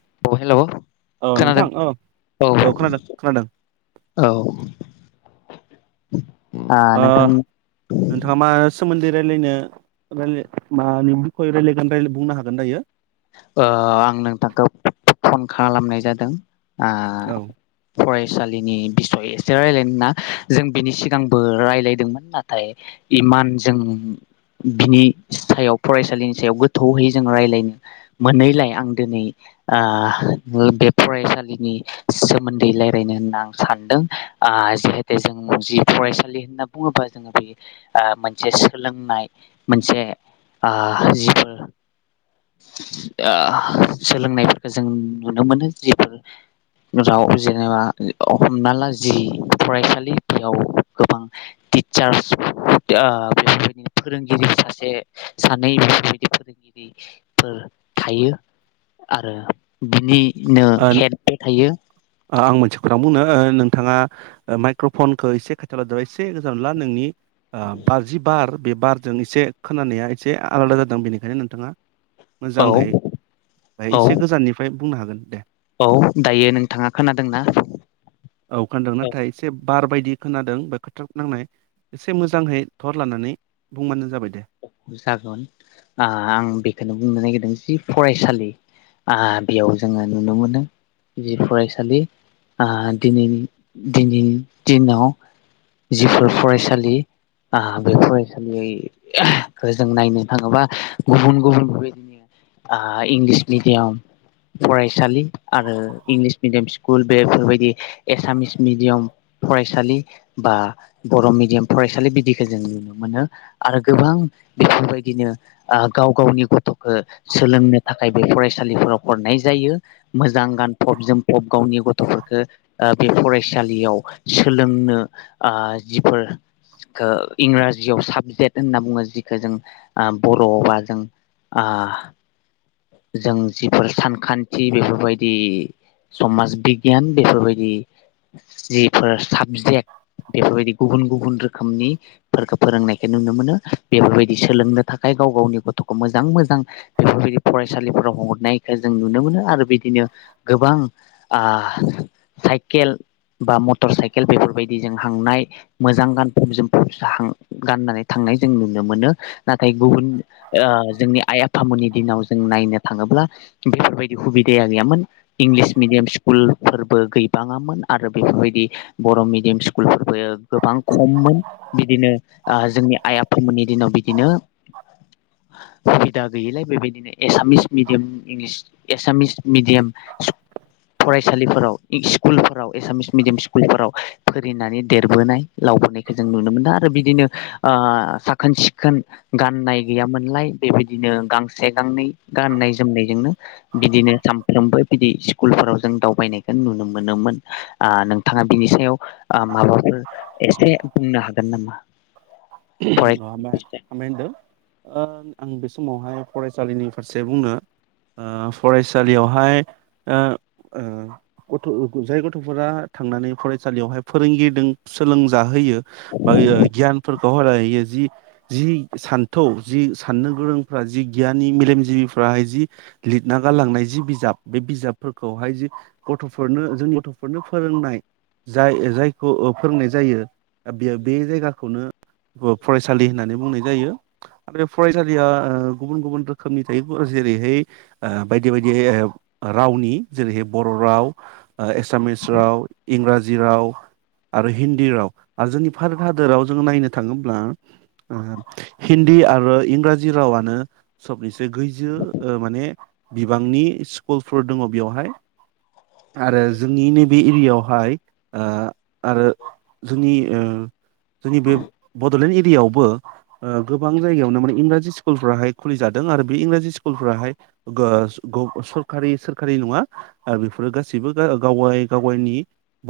अ hello? औ खोनादों नोंथां औ औ खोनादों खोनादों औ औ। [inaudible] ओ नोंथां नोंथाङा मा सोमोन्दो रायलायनो रायलाय मानि बिखय रायलायगोन बुंनो हागोन दायो। ओआं नोंथांखौ फन खालामनाय जादों। आ औ फय फरायसालिनि बिसय एसे रायलायनो होनना जों बिनि सिगांबो रायलायदोंमोन नाथाय इमान जों बिनि सायाव फरायसालिनि सायाव गोथौयै जों रायज्लायनो मोनैलाय आं दिनै ओ बो बे फरायसालिनि सोमोन्दै रायलायनो होनना आं सानदों। ओ जिहेते जों जि फरायसालि होनना बुङोबा जोङो बे ओ मोनसे सोलोंनाय मोनसे ओ जिफोर ओ सोलोंनायफोरखौ जों नुनो मोनो जिफोर राव जेनेबा ओ अ हमना ला जि फरायसालि बेयाव गोबां टिचार्स ओ बेफोरबायदि फोरोंगिरि सासे सानै बेफोरबायदि फोरोंगिरि फोर थायो आरो बिनिनो ओ हेडबो थायो आं मोनसे खोथ बुंनो नोंथाङा ओ माइक्र'फनखौ एसे खाथिङावलादोंब्ला एसे गोजान ला नोंनि ओ बार जि बार बे बारजों एसे खोनानाया एसे आलादा जादों बेनिखायनो नोंथाङा औ मोजां है बेय औ एसे गोजाननिफ्राय बुंनो हागोन। दे औ दायो नोंथाङा खोनादोंना? औ खोनादों औ। नाथाय एसे बार बायदि खोनादों बा खोथा नांनाय एसे मोजांहै धर लानानै बुंबानो जाबाय दे। जागोन आ आं बेखौनो बुंनो नागिरदों जि फरायसालि आ बेयाव जोङो नुनो मोनो जि फरायसालि आ दिनै दिनैनि दिनाव जिफोर फरायसालि आ बे फरायसालि जों नायनो थाङोबा गुबुन गुबुन बेबायदिनो आ इंलिस मिडियाम फरायसालि आरो इंलिस मिडियाम स्कुल बेफोरबायदि एसामिस मिडियाम फरायसालि बा बर' मिडियाम फरायसालि बिदिखौ जों नुनो मोनो। आरो गोबां बेफोरबायदिनो आ गाव गावनि गथ' फोर सोलोंनो थाखाय बे फरायसालिफोराव हरनाय जायो। मोजां गानफब जोमफब गावनि गथ'फोरखौ ओ बे फरायसालियाव सोलोंनो आ जिफोर जि खो इंराजियाव साबजेक्ट होनना बुङो जिख जों आ बर'बा जों आ जों जिफोर सानखान्थि बेफोरबायदि समाज बिगियान बेफोरबायदि जिफोर साबजेक्ट बेफोरबायदि गुबुन गुबुन रोखोमनि फोरखौ फोरोंनायखौ नुनो मोनो। बेफोरबायदि सोलोंनो थाखाय गाव गावनि गथ'खौ मोजां मोजां बेफोरबायदि फरायसालिफोराव हरनायखौ जों नुनो मोनो आरो बिदिनो गोबां आ साइकेल बा मटर साइकेल बेफोरबायदि जों हांनाय मोजां गानफ जोमफबां गाननानै थांनाय जों नुनो मोनो। नाथाय गुबुन ओ जोंनि आइ आफामोननि दिनाव नो थाङोब्ला बेफोरबायदि सुबिदाया गैयामोन। इंलिस मिडियाम स्कुलफोर बो गैबाङामोन आरो बेफोरबायदि बर' मिडियाम स्कुलफोरबो गोबां खममोन बिदिनो आ जोंनि आइ आफामोननि दिनाव बिदिनो सुबिदा गैयिलाय बेबायदिनो Assamese medium English Assamese medium सि फरायसालिफोराव इस्कुलफोराव एसामिस मिडियाम स्कुलफोराव फोरिनानै देरबोनाय लावबोनायखौ जों नुनो मोनदों आरो बिदिनो आ साखोन सिखोन गाननाय गैयामोनलाय बेबायदिनो गांसे गांनै गाननाय जोमनायजोंनो बिदिनो सानफ्रोमबो बिदि स्कुलफोराव जों दावबायनायखौ नुनो मोनोमोन। आ नोंथाङा बिनि सायाव आ माबाफोर एसे बुंनो हागोन नामा? अ फराय हामबाय हामबाय होनदों ओ आं बे समावहाय फरायसालिनि फारसे बुंनो ओ फरायसालियावहाय ओ ओ गथ' जाय गथ'फोरा थांनानै फरायसालियावहाय फोरोंगिरिदों सोलोंजाहोयो। बागै गियानफोर गहरायो जि जि सान्थौ जि साननो गोरोंफ्रा जि गियनि मेलेमजिबिफ्राहाय जि लिरना गारलांनाय जि बिजाब बे बिजाबफोरखौहाय जि गथ'फोरनो जोंनि गथ'फोरनो फोरोंनाय जाय जायखौ ओ फोरोंनाय जायो बेयो बे जायगाखौनो बोब फरायसालि होननानै बुंनाय जायो। आरो फरायसालिया ओ गुबुन गुबुन रोखोमनि थायोबु जेरैहाय ओ बायदि बायदियै ओ ओ रावनि जेरैहाय बर' ओ राव एसामिस राव इंराजि राव आरो हिन्दी राव आरो जोंनि भारत हादराव जों नायनो थाङोब्ला ओ हिन्दी आरो इंराजि रावानो सबैसो गैजो माने बिबांनि स्कुलफोर दङ बेयावहाय आरो जोंनि नेम बे एरियावहाय ओ आरो जोंनि ओ जोंनि बे बड'लेण्ड एरियावबो ओ‌ गोबां जायगायावनो माने इंराजि स्कुलफोराहाय खुलिजादों आरो बे इंराजि स्कुलफोराहाय गो गौ सरखारि सोरखारि नङा आरो बेफोरो गासैबो गा गावाय गावायनि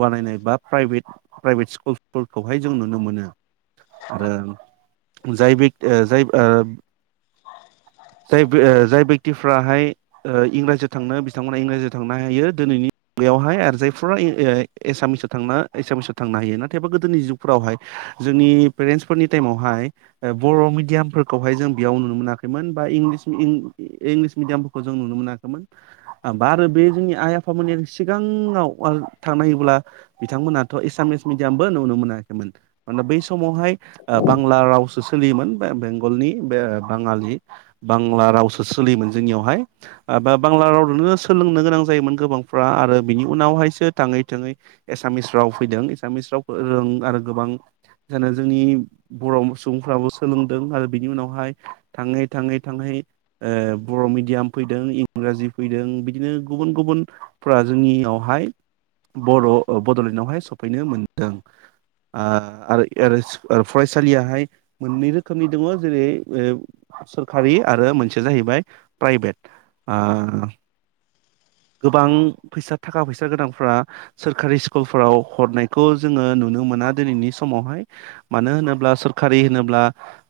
बानायनाय बा प्राइभेट प्राइभेट स्कुलफोरखौहाय जों नुनो मोनो। आरो जाय बेख ओ जाय ओ जाय बो ओ जाय बेक्तिफ्राहाय ओ इंराजियाव थांनो बिथांमोनहा इंराजियाव थांनो हायो दिनैनि मुगायावहाय आरो जायफोरा इ ओ एसामिसाव थांनो एसामिसाव थांनो हायो नाथायबा गोदोनि जुगफोरावहाय जोंनि पेरेन्टसफोरनि टाइमावहाय ओ बर' मिडियामफोरखौहाय जों बेयाव नुनो मोनाखैमोन बा इंलिस मि इं इंलिस मिडियामफोरखौ जों नुनो मोनाखैमोन बा आरो बे जोंनि आइ आफामोननि आर सिगाङाव आर थांनायोबोला बिथांमोनहाथ' एसामिस मिडियामबो नुनो मोनाखैमोन। मानोना बै समावहाय ओ बांला राव सोलियोमोन बे बेंगलनि बे बाङालि बांला रावसो सोलियोमोन जोंनियावहाय ओ बांला रावजोंनो सोलोंनो गोनां जायोमोन गोबांफ्रा आरो बिनि उनावहायसो थाङै थुङै एसामिस राव फैदों एसामिस रावखो रों आरो गोबां जानो जोंनि बर' सुबुंफ्राबो सोलोंदों आरो बिनि उनावहाय थाङै थाङै थाङै ओ बर' मिडियाम फैदों इंराजि फैदों बिदिनो गुबुन गुबुन फ्रा जोंनियावहाय बर' ओ बड'लेण्डआवहाय सफैनो मोनदों। आ आरो एरोस आर फरायसालियाहाय मोननै रोखोमनि दङ जेरै ओ सोरखारि आरो मोनसेया जाहैबाय प्राइभेट। आ गोबां फैसा थाखा फैसा गोनांफ्रा सोरखारि स्कुलफोराव हरनायखौ जोङो नुनो मोना दिनैनि सम समावहाय मानो होनोब्ला सरखारि होनोब्ला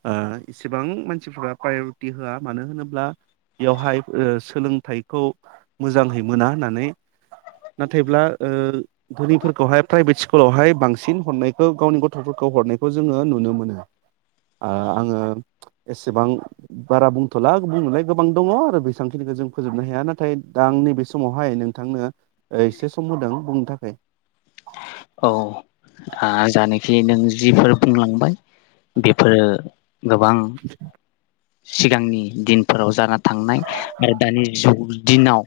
ओ इसेबां मानसिफोरा प्रायरिटि होया मानो होनोब्ला बेयावहाय ओ सोलोंथाइखौ मोजांहै मोना होननानै नाथायब्ला ओ धनिफोरखौहाय प्राइभेट स्कुलावहाय बांसिन हरनायखौ गावनि गथ' गथ'फोरखौ हरनायखौ जोङो नुनो मोनो आ आङो एसेबां बारा बुंथ'ला बुंनोलाय गोबां दङ आरो बेसांखिनिखौ जों फोजोबनो हाया नाथाय दा आं नैबे समावहाय नोंथांनो एसे सम होदों बुंनो थाख फै औ आ जानाखि नों जिफोर बुंलांबाय बेफोरो गोबां सिगांनि दिनफोराव जाना थांनाय आरो दानि ज दिनाव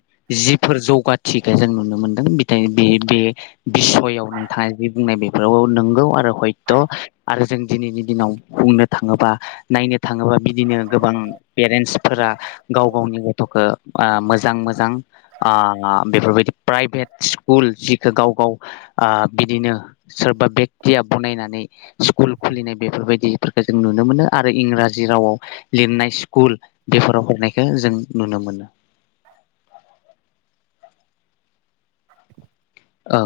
जिफोर जौगाथिखो जों नुनो मोनदों बिथाय दे दे बिससयाव नोंथाया जि बुंनाय बेफोराव नोंगौ आरो हयथ' आरो जों दिनैनि दिनाव बुंनो थाङोबा नायनो थाङोबा बिदिनो गोबां पेरेन्टसफोरा गाव गावनि गथ'खौ आ मोजां मोजां आ बेफोरबायदि प्राइभेट स्कुल जिखौ गाव गाव आ बिदिनो सोरबा बेक्तिया बनायनानै स्कुल खुलिनाय बेफोरबायदिफोरखौ जों नुनो मोनो आरो इंराजि रावाव लिरनाय स्कुल बेफोराव हरनायखौ जों नुनो मोनो [inaudible] औ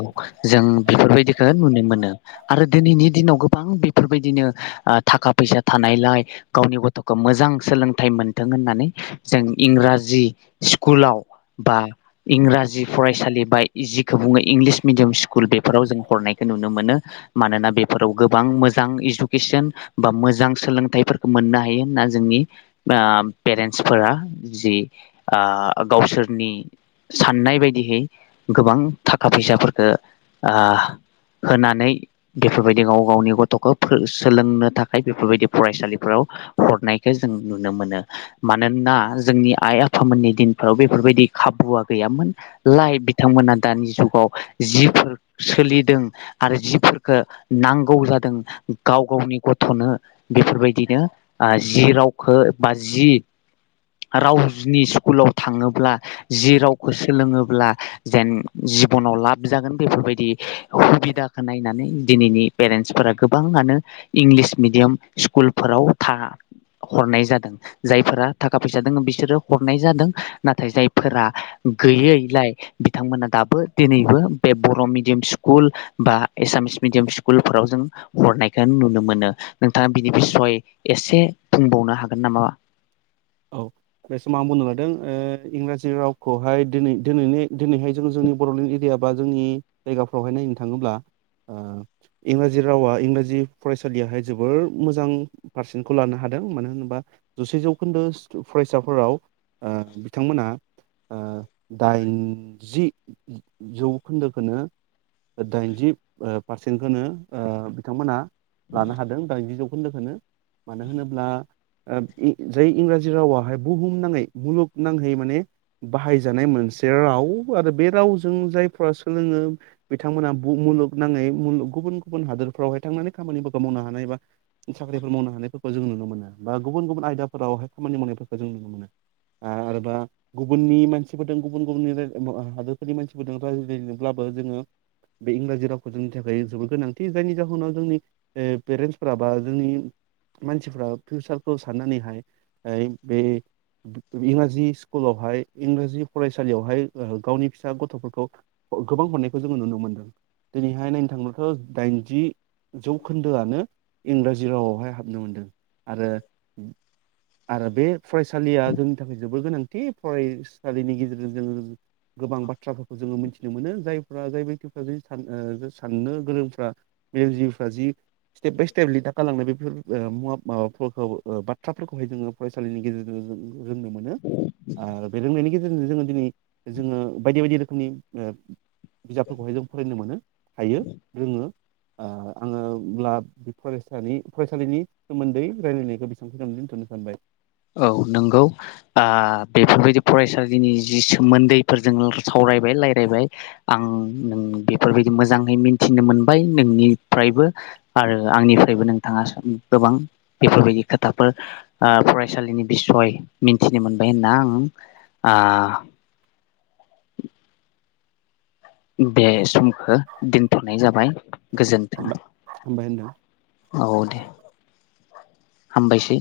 जों बेफोरबायदिखौ नुनो मोनो आरो दिनैनि दिनाव गोबां बेफोरबायदिनो आ थाखा फैसा थानायलाय गावनि गथ'खौ मोजां सोलोंथाइ मोनथों होननानै जों इंराजि स्कुलाव बा इंराजि फरायसालि फाय इजिख खौ बुङो इंलिस मिडियाम स्कुल बेफोराव जों हरनायखौ नुनो मोनो मानोना बेफोराव गोबां मोजां इडुकेसन बा मोजां सोलोंथाइफोर मोननो हायो होनना जोंनि आ पेरेन्टसफोरा जि ओ गावसोरनि साननाय बायदिहै गोबां थाखा फैसाफोरखौ ओ होनानै बेफोरबायदि गाव गावनि गथ'खौ फो सोलोंनो थाखाय बेफोरबायदि फरायसालिफोराव हरनायखौ जों नुनो मानोना जोंनि आइ आफामोननि दिनफ्राव बेफोरबायदि खाबुआ गैयामोन। लाय बिथांमोना नि जुगाव जिफोर सोलिदों आरो जिफोरखौ नांगौ जादों गाव गावनि गथ'नो बेफोरबायदिनो ओ जि रावखौ बा जि रावनि स्कुलाव थाङोब्ला जि रावखौ सोलोङोब्ला जेन जिब'नाव लाब जागोन बेफोरबायदि हुबिदाखौ नायनानै दिनैनि पेरेन्टसफोरा गोबाङानो इंलिस मिडियाम स्कुलफोराव था हरनाय जादों जायफोरा थाखा फैसा दोङो बिसोरो हरनाय जादों नाथाय जायफोरा गैयैलाय बिथांमोना दाबो दिनैबो बे बर' मिडियाम स्कुल बा एसामिस मिडियाम स्कुलफोराव जों हरनायखौ नुनो मोनो नोंथाङा बिनि बिसय एसे बुंबावनो हागोन नामा? औ बे समाव आं बुंनो लादों ओ इंराजि रावखौहाय दोनैै-दोनैनि-दोनैहाय जों जोंनि बड'लेण्ड एरिया बा जोंनि जायगाफ्रावहाय नायनो थाङोब्ला ओ इंराजि रावा इंराजि फरायसालियाहाय जोबोर मोजां पारसेन्टखौ लानो हादों मानो होनोबा जौसे जौ जौखोन्दो फरायसाफोराव ओ बिथांमोना ओ दाइनजि जौखोन्दोखौनो ओ दाइनजि ओ पारसेन्टखौनो ओ बिथांमोनहा लानो हादों दाइनजि जौ खोन्दोखौनो मानो होनोब्ला ओ इ जाय इंराजि रावाहाय बुहुम नाङै मुलुगनाङै माने बाहायजानाय मोनसे राव आरो बे रावजों जायफोरा सोलोङो बिथांमोना बु मुलुगनाङै मुुलुग गुबुन गुबुन हादोरफ्रावहाय थांनानै खामानिफोरखौ मावनो हानाय बा साख्रिफोर मावनो हानायफोरखौ जों नुनो मोनो बा गुबुन गुबुन आयदा फोरावहाय खामानि मावनायफोरखौ जों नुनो मोनो आ आरोबा गुबुननि मानसिफोरजों गुबुन गुबुननि [unintelligible] हादोरफोरनि मानसिफोरजों रायज्लायनोब्लाबो जोङो बे इंराजि रावखौ जोंनि थाखाय जोबोर गोनांथि जायनि जाहोनाव जोंनि ओ पेरेन्टसफोरा बा जोंनि मानसिफ्रा फिउसारखौ साननानैहाय ओइ बे इंराजि स्कुलावहाय इंराजि फरायसालियावहाय ओ गावनि फिसा गथफोरखौ गोबां हरनायखौ जोङो नुनो मोन्दों दिनैहाय नायनो थांबोलाथ दाइनजि जौखोन्दोआनो इंराजि रावावहाय हाबनो मोन्दों आरो आरो बे फरायसालि या जोंनि थाखाय जोबोद गोनांथि फरायसालिनि गेजेरजों जोङो गोबां बाथ्राफोरखौ जोङो मिथि नो मोनो जायफ्रा जाय [unintelligible] सान ओ साननो गोरोंफ्रा मेलम जिबिफ्रा जि स्टेप बाय स्टेप लिरना गालांनाय बेफोर [unintelligible] [unintelligible] फरायसालिनि गेजेरजों जों रोंनो मोनो आरो बे रोंनायनि गेजेरजों जोङो दिनै जोङो बायदि बायदि रोखोमनि ओ बिजाबफोरखौहाय जों फरायनो मोनो हायो रोङो ओ आङोब्ला बे फरायसानि फरायसालिनि सोमोन्दै रायलायनायखौ बेसेबांखिनिआवनो दोन्थनि [unintelligible] औ नंगौ आ बेफोरबायदि फरायसालिनि जि सोमोन्दैफोर जों सावरायबाय रायलायबाय आं नों बेफोरबायदि मोजाङै मिथिनो मोनबाय नोंनिफ्रायबो आरो आंनिफ्रायबो नोंथाङा गोबां बेफोरबायदि खोथाफोर ओ फराय सालिनि बिसय मिथिनो मोनबाय होनना आं आ बे सम खो दोनथनाय जाबाय गोजोन्थों हामबाय होनदों। औ दे हामबायसै